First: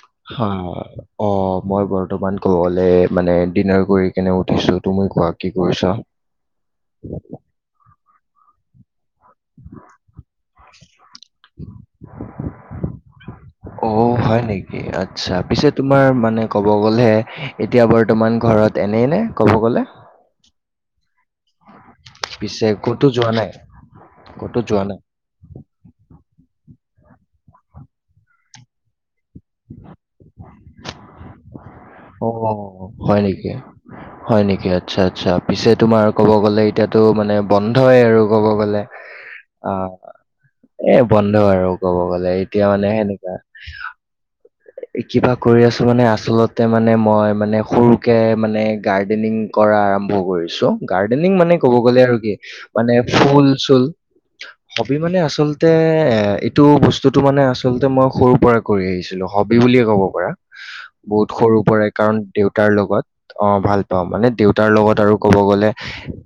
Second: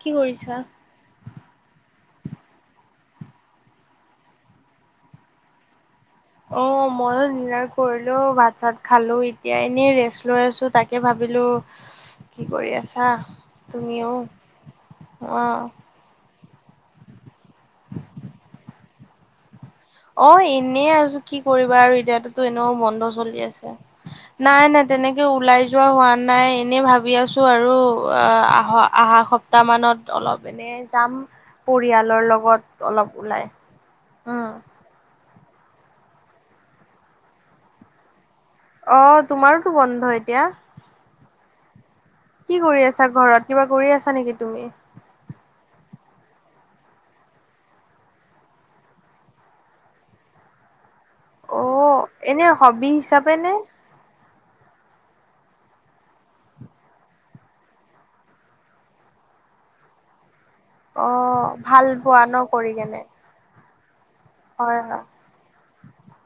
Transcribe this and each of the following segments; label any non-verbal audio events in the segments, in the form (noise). কি হ কৰিছা? অ মই বাৰ অ্তমান ক'বলে মানে ডিনাৰ কৰি কেনে উঠিছো তু মই কোৱা কি কৰিছা অ মইও দিনাৰ কৰিলোঁ ইল কৰিলো ভাত চাত খাই খালো এতিয়া এনেই ৰেষ্ট লৈ আছো তাকে ভাবিলো কি কৰি আছা অ তুমিও হয় নেকি আচ্ছা অঁ পিছে তোমাৰ মানে ক'ব গ'লে এতিয়া বৰ্তমান ঘৰত এনেই নে ক'ব গ'লে অ এনে আছো কি কৰিবা আৰু এতিয়াাতো পিছে এনেও ক'তো বন্ধ যোৱা চলি নাই আছে ক'তো নাই যোৱা নাই তেনেকে ওলাই যোৱা হোৱা নাই এনেই ভাব ভ আছো আৰু আহ আহা সপ্তাহ মানত অলপ এনে যাম পৰিয়ালৰ অ লগত হয় অলপ ওলাই নেকি হয় উম। নেকি আচ্ছা আচ্ছা পিছে তোমাৰ কব গ'লে এতিয়াাতো মানে বন্ধই আৰু কব গলে অ তোমাৰোতো অ বন্ধ এতিয়া এ বন্ধ আৰু কব গলে কি এতিয়া কৰি মানে আছা সেনেকুৱা ঘৰত কিবা কৰি আছা নেকি তুমি? কিবা কৰি আছো মানে আচলতে মানে মই মানে সৰুকে মানে গাৰ্ডেনিং কৰা আৰম্ভ কৰিছোঁ গাৰ্ডেনিং মানে ক'ব গ'লে অ' আৰু কি এনে হবি মানে হিচাপে ফুল নে চুল হবি মানে আচলতে এ এইটো বস্তুটো মানে আচল্ততে মই সৰুৰ পৰাই কৰি আহিছিলো হবি বুলিয়ে ক'ব পাৰা বহুত অ' সৰু ভাল পৰাই কাৰণ পোৱা ন দেউতাৰ কৰি কেনে লগত অ ভাল অ মানে দেউতাৰ হয় লগত হয় আৰু ক'ব গ'লে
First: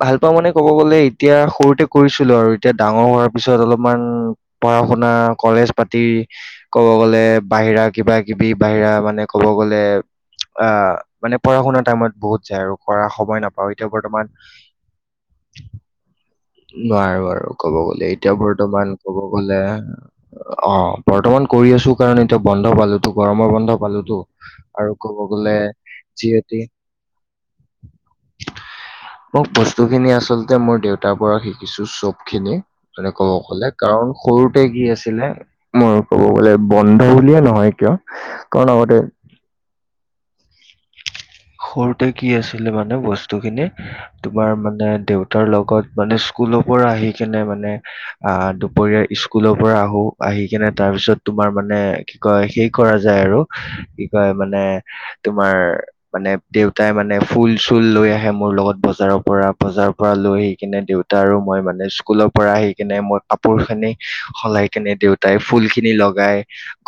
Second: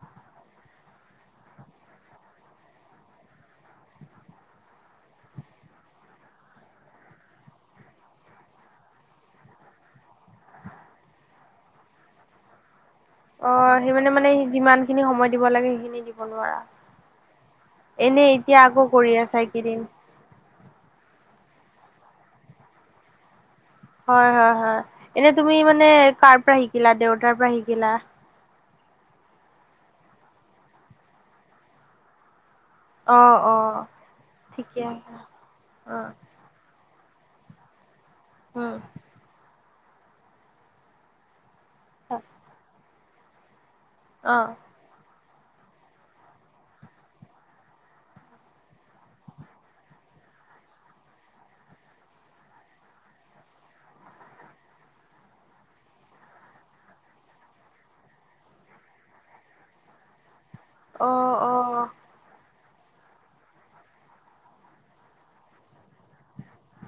ভাল পা মানে ক'ব গ'লে এতিয়া সৰুতে কৰিছিলো আৰু এতিয়া ডাঙৰ হোৱাৰ পিছত অলপমান পঢ়া শুনা কলেজ পাতি ক'ব গ'লে বাহিৰা কিবা কিবি বাহিৰা মানে ক'ব গ'লে আ মানে পঢ়া শুনাাৰ টাইমত বহুত যায় আৰু কৰা সময় নাপাওঁ অ' এতিয়া সি মানে বৰ্তমান মানে যিমান খিনি সময় দিব লাগে সেইখিনি দিব নোৱাৰা বাৰু বাৰু কব এনে এতিয়া আকৌ বৰ্তমান কৰি ক'ব আছা গলে এইকেইদিন অ বৰ্তমান কৰি আছো কাৰণ এতিয়া বন্ধ পালোতটো গৰমৰ বন্ধ প পালোতো হয় হয় হয় আৰু ক'ব এনে গলে তুমি মানে কাৰ পৰা যিহতি শিকিলা দেউতাৰ পৰা শিকিলা মোক বস্তুখিনি আচলতে মোৰ দেউতাৰ পৰা শিকিছো চব খিনি মানে ক'ব অ' গ'লে অ' কাৰণ সৰুতে ঠিকে কি আছে আছিলে মই অ' ক'ব গ'লে বন্ধ বুলিয়ে ন হয় কিয় উম কণ গতে সৰুতে কি আছিলে মানে বস্তু খিনি তোমাৰ অ' মানে দেউত তাৰ লগত মানে স্কুলৰ পৰা আহি কিনে মানে আহ দুপৰীয়াাৰ স্কুলৰ পৰা আহো আহ আহি কেনে তাৰ পিছত তোমাৰ মানে কয় সেই কৰা যায় আৰু কি কয় মানে তোমাৰ মানে দেউতাই মানে ফুল চুল লৈ আহে মোৰ লগত বজাৰৰ পৰা বজাৰৰ পৰা লৈ আহি স কিনে দেউতা আৰু অ' মই মানে অ' স্কুলৰ পৰা আহি কেনে মোৰ কাপোৰ খিনি সলাই কেনে দেউতাই ফুল খিনি লগাই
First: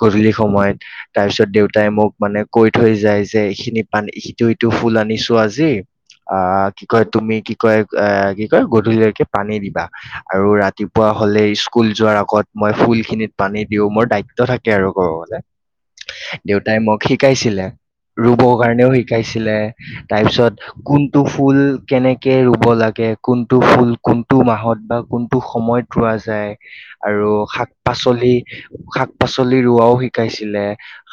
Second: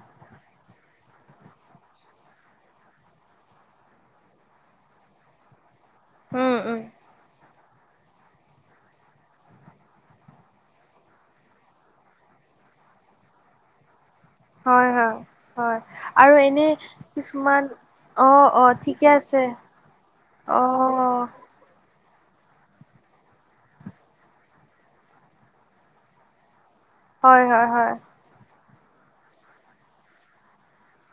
গধূলি সময়ত তাৰ পিছত দেউতাই মোক মানে কৈ থৈ যায় যে এইখিনি পান সিটো ইটো ফুল আনিছো আজি অ উম উম কি কয় তুমি কয় এ কি কয় গধূলকে পানী দিবা আৰু ৰাতিপুৱা হ'লে স্কুল যোৱাৰ আগত মই ফুল খিনিত পানী দিও মোৰ দায়িত্ব থাকে হয় আৰু গৰ হয় গলে হয় আৰু এনে দেউতাই মোক কিছুমান শিকাইছিলে ৰুব অ' অ' কাৰণেও ঠিকে আছে শিকাইছিলে অ' তাৰপিছত কোনটো ফুল কেনেে কে ৰুব লাগে কোনটো ফুল কোনটো মাহত বা কোনটো সময়ত ৰোৱা যায় আৰু হয় হয় শাক হয় পাচলি শাক পাচলি ৰৰুোৱাও শিকাইছিলে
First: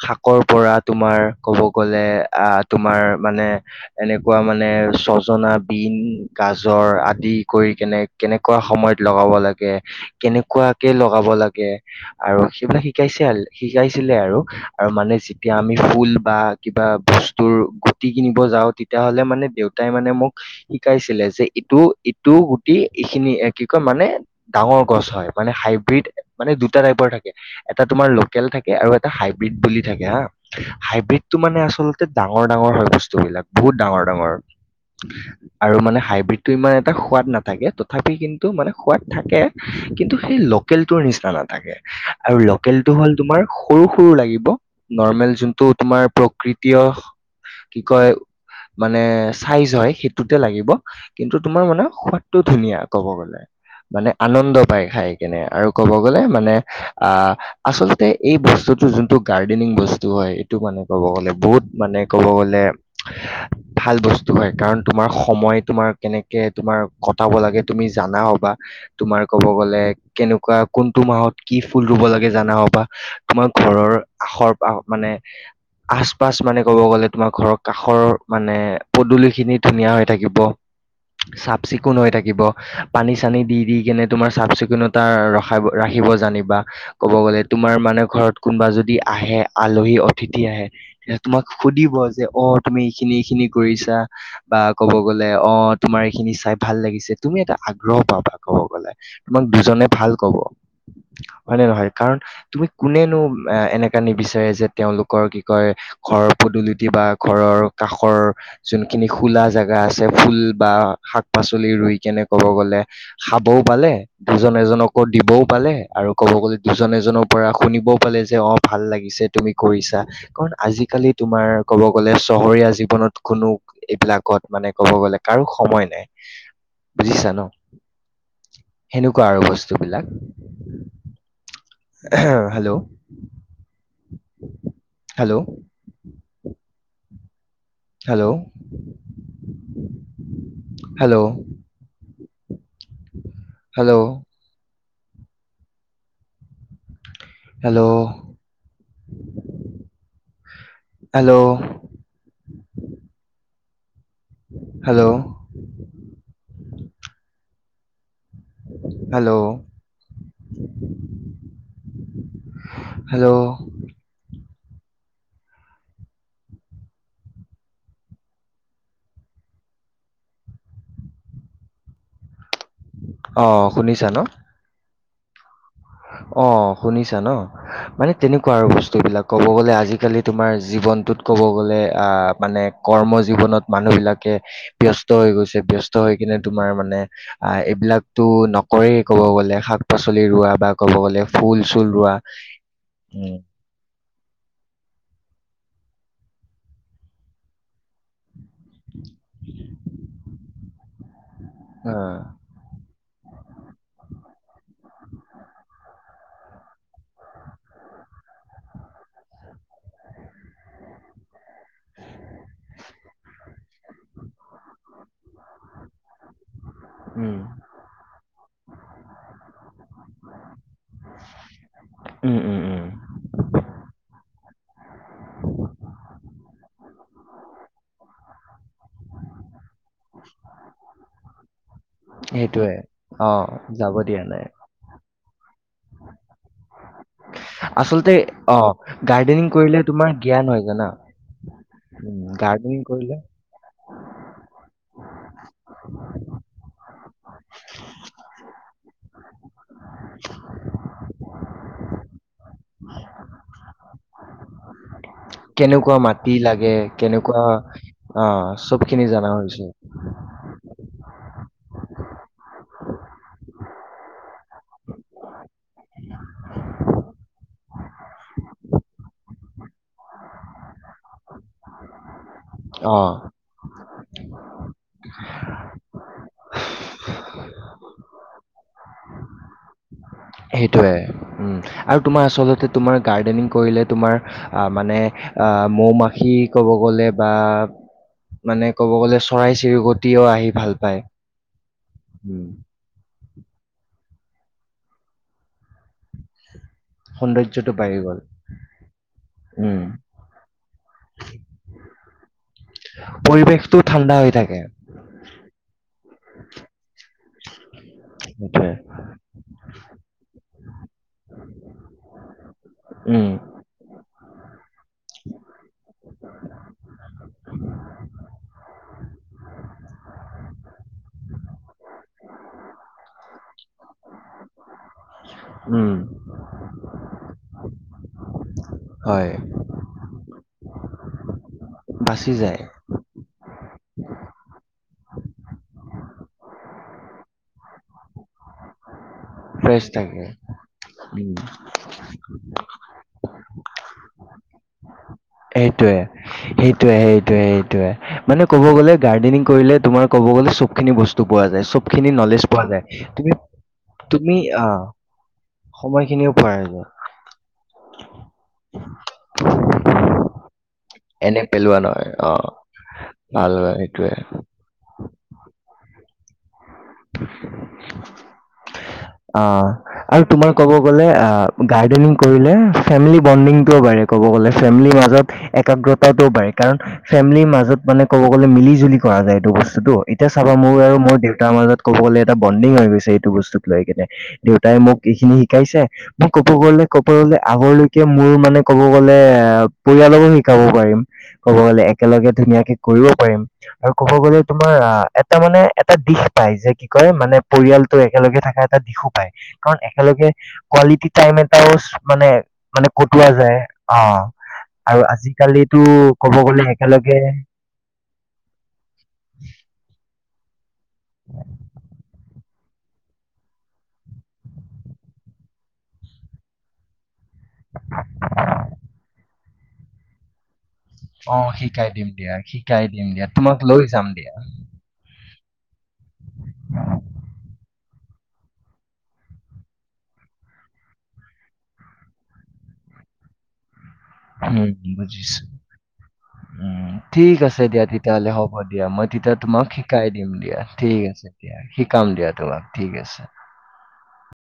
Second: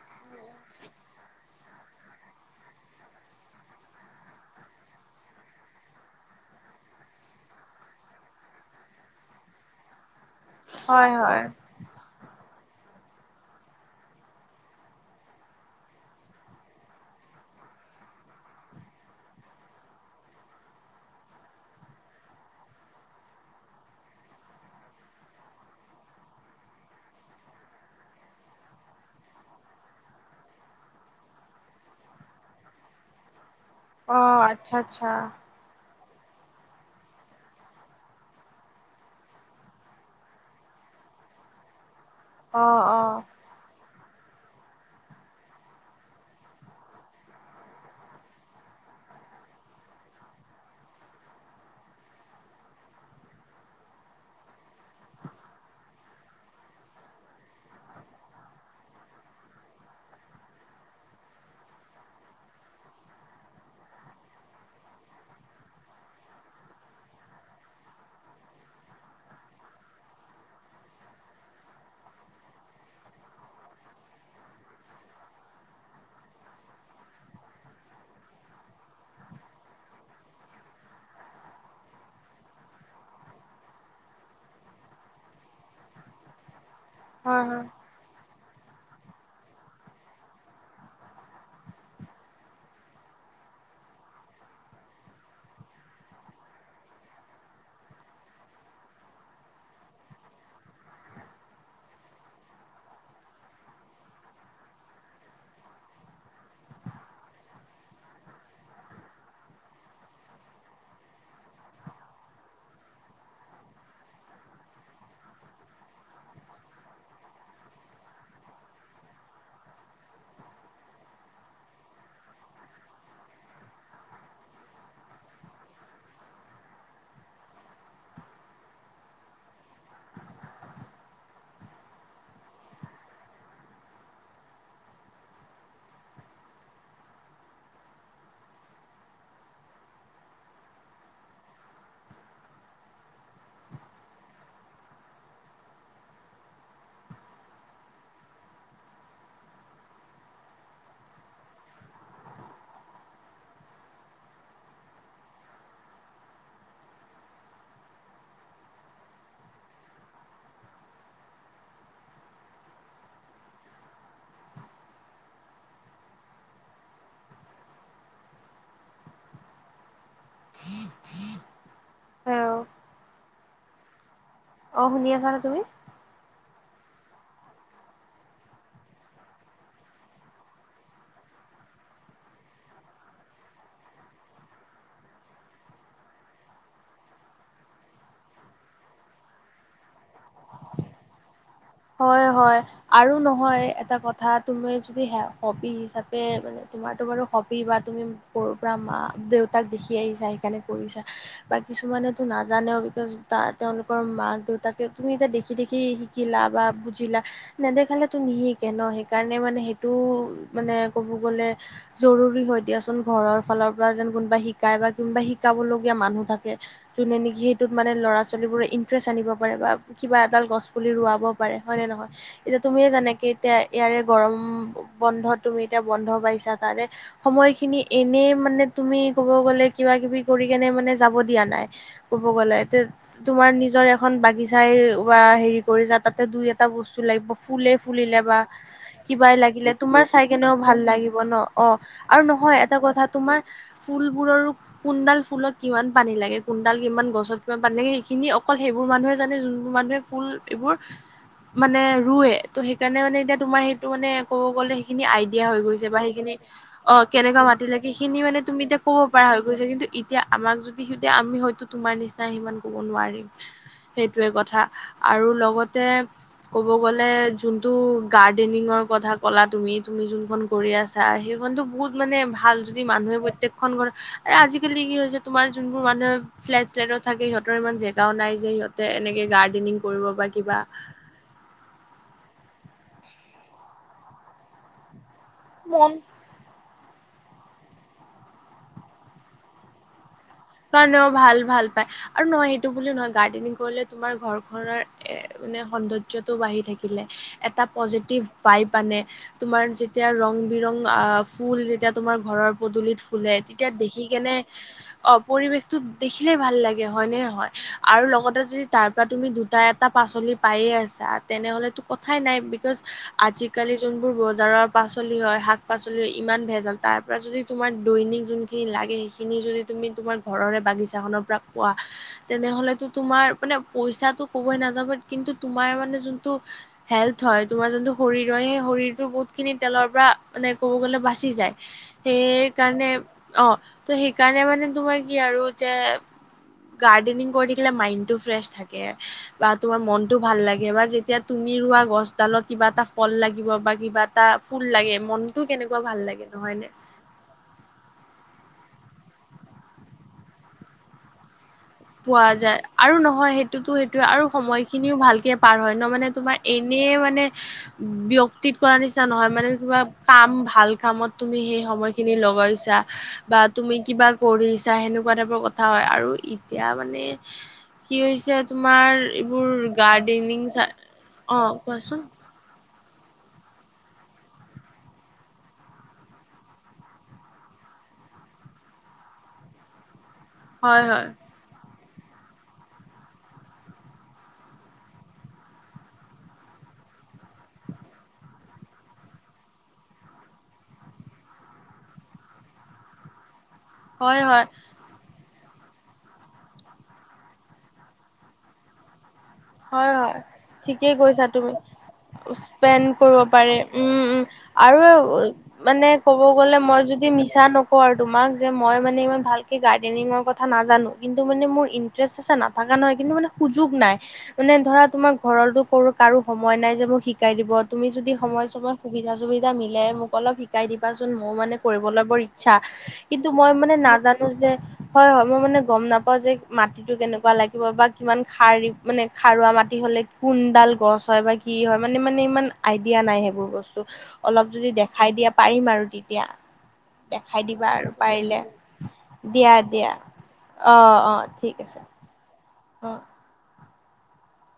শাকৰ পৰা তোমাৰ ক'ব গ'লে আ তোমাৰ মানে এনেকুৱা মানে ছজনা বিন গাজৰ আদি কৰি কেনে কেনেকুৱা সময়ত লগাব লাগে কেনেকুৱাকে হয় লগাব হয় লাগে আৰু সেইবিলাক শ শিকাইছে শিকাইছিলে আৰু আৰু মানে যেতিয়া আমি ফুল বা কিবা বস্তুৰ গুটি কিনিব যাও তেতিয়াাহলে মানে দেউতাই মানে মোক শিকাইছিলে যে ইটো ইটো গুটি এইখিনি এ কি কয় মানে ডাঙৰ গছ হয় মানে হাইব্ৰীড মানে দুটা টাইপৰ থাকে এটা তোমাৰ লোকেল থাকে আৰু এটা হাইব্ৰীড বুলি থাকে হা হাইব্ৰীড টো মানে আচলতে ডাঙৰ ডাঙৰ ব অ', আচ্ছা আচ্ছা বা টো ইমান এটা সোৱাদ নাথাকে তথাপি কিন্তু মানে সোৱাদ থাকে কিন্তু সেই লেল ৰ নিচিনা নাথাকে আৰু অ', লোকেলটো হ'ল অ', তোমাৰ সৰু লাগিব নৰ্মেল যোনটো তুমাৰ প্ৰকৃতিয় কি কয় মানে চাইজ হয় সেইটোতে লাগিব কিন্তু তোমাৰ মানে সোৱাদটো ধুনীয়া কব গলে মানে আনন্দ পায় খাই কেনে আৰু ক'ব গ'লে মানে আহ আচলতে এই বস্তুটো যোনটো গাৰ্ডেনিং বস্তু হয় এইটো মানে ক'ব গ'লে বহুত মানে ক'ব গ'লে ভাল বস্তু হয় কাৰণ তোমাৰ সময় তোমাৰ কেনেকে তোমাৰ কটাব লাগে তুমি জানা হ'বা তুমাৰ কব গলে কেনেকুৱা কোনটো মাহত কি ফুল ৰুব লাগে জানা বা তোমাৰ ঘৰৰ আখৰ মানে আচ পাছ মানে কব গ'লে তোমাৰ ঘৰৰ কাষৰ মানে পদুলিখিনি ধুনীয়া হৈ থাকিব চাফ চিকুণ হৈ থাকিব পানী চানী দি দি কেনে তোমাৰ চাফ চিকুণতা ৰখা ৰাখি আহিব জানিবা ক'ব গ'লে হয় হয় তোমাৰ মানে ঘৰত কোনোবা যদি আহে আলহী অতিথি আহে তোমাক সুধিব যে অ তুমি এইখিনি এইখিনি কৰিছা বা ক'ব গলে অ তোমাৰ এইখিনি চাই ভাল লাগিছে তুমি এটা আগ্ৰহ পাবা কব গলে তোমাক দুজনে ভাল কব হয় নে নহয় কাৰণ তুমি কোনেনো এনেকা নিবিচাৰে যে তেওঁলোকৰ কি কয় ঘৰৰ পদূলিতি বা ঘৰৰ কাষৰ যোনখিনি খোলা জোগা আছে ফুল বা শাক পাচলি ৰুই কেনে ক'ব গ'লে খাবও পালে দুজন এজনকো দিবও পালে আৰু ক'ব গ'লে ইজ এজনৰ পৰা শুনিবও পালে যে অ ভাল লাগিছে তুমি কৰিছা কাৰণ আজিকালি তোমাৰ ক'ব গ'লে চহৰীয়া জীৱনত কোনো এইবিলাকত মানে ক'ব গ'লে কাৰো সময় নাই বুজিছা ন সেনেকুৱা আৰু বস্তুবিলাক hello hello hello hello hello hello hello hello hello hello আহ অ শুনিছা ন অ শুনি আছ নে তুমি অঁ শুনিছা ন মানে তেনেকুৱা আৰু বস্তুবিলাক ক'ব গ'লে আজিকালি তোমাৰ জীৱনটোত ক ক'ব গলে আ মানে কৰ্ম জীৱনত মানুহ বিলাকে ব্যস্ত হৈ গৈছে ব্যস্ত হৈ কিনে তোমাৰ মানে অ এইবিলাকো নকৰে ক'ব গলে শাক পাচলি ৰোৱা বা ক'ব গ'লে ফুল চুল ৰোৱা হয় হয় আৰু উম নহয় এটা কথা কথা তুমি যদি হবি হিচাপে মানে তোমাৰতো বাৰু হবি বা তুমি সৰুৰ পৰা মা দেউতাক দেখি আহিছা সেইকাৰণে কৰিছা বা অ কিছুমানেতো নাজানেও বিকজ ত তেওঁলোকৰ মাক দেউতাকে তুমি এতিয়া দেখি দেখি শিকিলা বুজিলা নেদেখালে তো নিশহিকে ন সেইকাৰণে মানে সেইটোও মানে ক'ব গলে জৰুৰী হয় দিয়াচোন ঘৰৰ ফালৰ পৰা যেন কোনোবা শিকাই বা কোনোবা শিকাব লগগীয়া মানুহ থাকে যোনে উম নেকি সেইটোত মানে ল' ছোৱালীবোৰে ইন্টাৰেষ্ট আনিব পাৰে বা কিবা এডাল গছ পুলি ৰুৱাব হয় নে নহয় উম উম এতিয়া উম তুমিয়ে যোনেকে এতিয়া ইয়াৰে গৰম বন্ধ তুমি এতিয়া বন্ধ পাইছ (unintelligible) সময়খিনি এনে মানে তুমি ক'ব গ'লে কিবা কিবি কৰি কেনে মানে যাব দিয়া নাই ক'ব গ'লে এ সেইটোৱে অ তোমাৰ নিজৰ যাব এখন দিয়া নাই বাগিচাই বা হেৰি কৰি তাতে দুই এটা বস্তু ল ফুলে আচলতে ফুলিলে বা অ, কিব গাৰ্ডেনিং লাগিলে কৰিলে তুমাৰ তোমাৰ চাই জ্ঞান কেনেও হয় ভাল জানা? লাগিব ন অ উম, আৰু নহয় এটা গাৰ্ডেনিং কথা কৰিলে তোমাৰ ফুলবোৰৰ কোনডাল ফুলত কিমান পানী লাগে কুনডাল কিমান গছত কিমান পানী লাগে সেইখিনি অকল সেইবোৰ মানুহে জানে যোনবোৰ মানুহে ফুল এইবোৰ মানে ৰুৱে ত' সেইকাৰণে মানে এতিয়া তোমাৰ সেইটো মানে ক'ব গ'লে সেইখিনি আইডিয়া হৈ গৈছে কেনেকুৱা বা সেইখিনি মাটি লাগে, অ কেনেকুৱা মাতি লাগে সেইখিনি অ, মানে তুমি এতিয়া ক'ব চবখিনি পৰাা জানা হৈ গৈছে হৈছো। কিন্তু এতিয়া আমাক যদি সেই এতিয়া আমি হয়তো তোমাৰ নিচিনা সিমান ক'ব নোৱাৰিম সেইটোৱে কথা আৰু লগত ক'ব গ'লে গাৰ্ডেনিংৰ কথা ক'লা তুমি তুমি যোনখনন কৰি আছা সেইখন টো বহুত মানে ভ ভাল যদি অ, মানুহে প্ৰত্েকখন ঘ আজিাল কি হৈছে তোমাৰ যোনবোৰ মানুহে ফ্লেট্লেট থে সিহঁৰ ইমান জোও নাই যে সিহঁতে এনেকে গাৰ্ডেনিং কৰিব বা কিবা স উম আৰু তোমাৰ আচলতে তোমাৰ গাৰ্ডেনিং কৰিলে তোমাৰ আহ মানে আহ মৌ মন মাখি ক'ব গ'লে বা মানে ক'ব গ'লে চৰাই চিৰিকট কাৰণেও ভাল ভাল পায় আৰু উম, নহয় এইটো বুলি নহয় গাৰ্ডেনিং কৰিলে তোমাৰ ঘৰখনৰ মানে সৌন্দৰ্যটো বাঢ়ি থাকে সৌন্দৰ্যটো বাঢ়ি গ'ল। আনে তোমাৰ উম, যেতিয়া ৰং বিৰং আহ ফুল যেতিয়া তোমাৰ ঘৰৰ পদূলিত ফুলে তেতিয়া পৰিৱেশটো দেখি ঠাণ্ডা হৈ কেনে থাকে। অ পৰিৱেশটো দেখিলেই ভাল লাগে হয়নেে নহয় আৰু লগতে যদি সেইটোৱে। তাৰ পৰা তুমি দুটা এটা পাচলি পায়ে আছা তেনেহ'লেতো কথাই নাই বিকজ উম, আজিকালি যোনবোৰ বজ জাৰৰ পাচলি হয় শাক পাচলি হয় ইমান ভেজাল তাৰ পৰা যদি তোমাৰ দৈনিক য লাগে সেইখিনি যদি তুমি তোমাৰ ঘৰৰে বাগিছাখনৰ পৰা কোৱা তেনেহলেতো তোমাৰ মানে পইচাটো কবই নাযাব কিন্তু তোমাৰ উম, মানে যোনটো হেল্থ হয় তোমাৰ যোনটো শৰীৰ হয় সেই শৰীৰটো বহুত হয়, খিনি তেলৰ পৰা মানে ক'ব গ'লে বাচি যায় বাচি যায়, সেইকাৰণে অ ত সেইকাৰণে মানে কি আৰু কৰি থে ম্ৰ থে বা তোমাৰ ফ্ৰেছ মনতটো থাকে। ভাল লাগে বা যেতিয়া উম। তুমি ৰোৱা গছডালত কিবা এটা ফল লাগিব বা কিবা এটা ফুল লাগে মনটো কেনেকুৱা সেইটোোৱে ভাল লাগে নহয় নে? সেইটোয়ে সেইটোোৱে সেইটোোৱে মানে ক'ব গ'লে গাৰ্ডেনিং কৰিলে তুমাৰ ক'ব গ'লে চব খিনি বস্তু পোৱা যায় পোৱা যায় আৰু নহয় সেইটোতো সেইটোয়ে আৰু তুমি সময় আহ খিনিও ভালকে পাৰ হয় ন মানে সময়খিনিও তোমাৰ পোৱা এ যায়, মানে বক্তিত কৰা নিচিনা নহয় মানে কিবা কাম ভাল কামত তুমি এনে সেই পেলোৱা নহয়। সময়খিনি অ, লগাইছা বা ভাল হয় তুমি কিবা সেইটোৱে। কৰিছা সেনেকুৱা টাইপৰ কথা হয় আৰু এতিয়া মানে কি হৈছে তোমাৰ অ এইবোৰ আৰু গাৰ্ডেনিং তোমাৰ ক'ব গ'লে আ অ', কোৱাচোন গাৰ্ডেনিং কৰিলে ফেমিলি বণ্ডিংটোও বা়ে ক'ব গ'লে ফেমিলিৰ মাজত একাগ্ৰতাটোও বা় কাৰণ ফেমিলিৰ মাজত মানে ক'ব গ'লে মিলি জুলি কৰা যায় এইটো বস্তুতটো এতিয়া চাবা মোৰ হয় আৰু হয় মোৰ দেউতাৰ মাজত ক'ব গ'লে এটা বণ্ডিং হৈ গৈছে এইটো বস্তুক লৈ কিনে দেউতাই মোক এইখিনি শিকাইছে মোক ক'ব গ'লে ক'ব গলে আগলৈকে মোৰ মানে ক'ব গ'লে অ পৰিয়ালকো শিকাব পাৰিম ক'ব গ'লে একেলগে ধুনীয়াকে কৰিব পাৰিম আৰু ক'ব হয় গলে হয় তোমাৰ আহ এটা মানে এটা দিশ পায় যে কি কয় মানে পৰিয়ালটো একেলগে থকা এটা দিশো পায় কাৰণ হয় হয় একেলগে ঠিকেই কোৱালিটি কৈছা টাইম তুমি এটাও মানে স্পেণ্ড মানে কৰিব কটোৱা পাৰে যায় উম উম অ', আৰু মানে কব গলে মই যদি মিছা নকওঁ আৰু তোমাক যে মই মানে ইমান ভাল ভালকে গাৰ্ডেনিংৰ নাজানো কিন্তু মানে মোৰ ইন্টাৰেষ্ট আছে নাথা নহয় কিন্তু ম সুযোগ নাই মানে ধৰা তোমাক ঘৰৰতো কাৰো সময় নাই যে মোক শিকাই দিব তুমি যদি সময়, সময় সুবিধা চুবিধা মে মোক অলপ শিকাই শিকাই দিবাচোন মোৰ অ মানে শিকাই কৰিবলৈ দিম বৰ দিয়া ইচ্ছা শিকাই দিম দিয়া কিন্তু মই তোমাক মানে লৈ যাম নাজানো দিয়া যে হয়, হয় মই মানে গম নাপাও যে মাটিটো কেনেকুৱা লাগিব বা কিমান খাৰ মানে খাৰুৱা মাটি হ'লে কোনডাল গছ হয় বা কি হয় মানে মানে ইমান আইডিয়া নাই সেইবোৰ বস্তু অলপ উম, যদি দেখাই দিয়া পাৰিম আৰু তেতিয়া উ ঠিক দেখাই আছে, দিবা দিয়া আৰু তেতিয়াহ'লে পাৰিলে হ'ব দিয়া মই তেতিয়া দিয়া তোমাক দিয়া শিকাই দিম দিয়া অ ঠিক অ আছে ঠিক দিয়া আছে শিকাম দিয়া তোমাক ঠিক অ আছে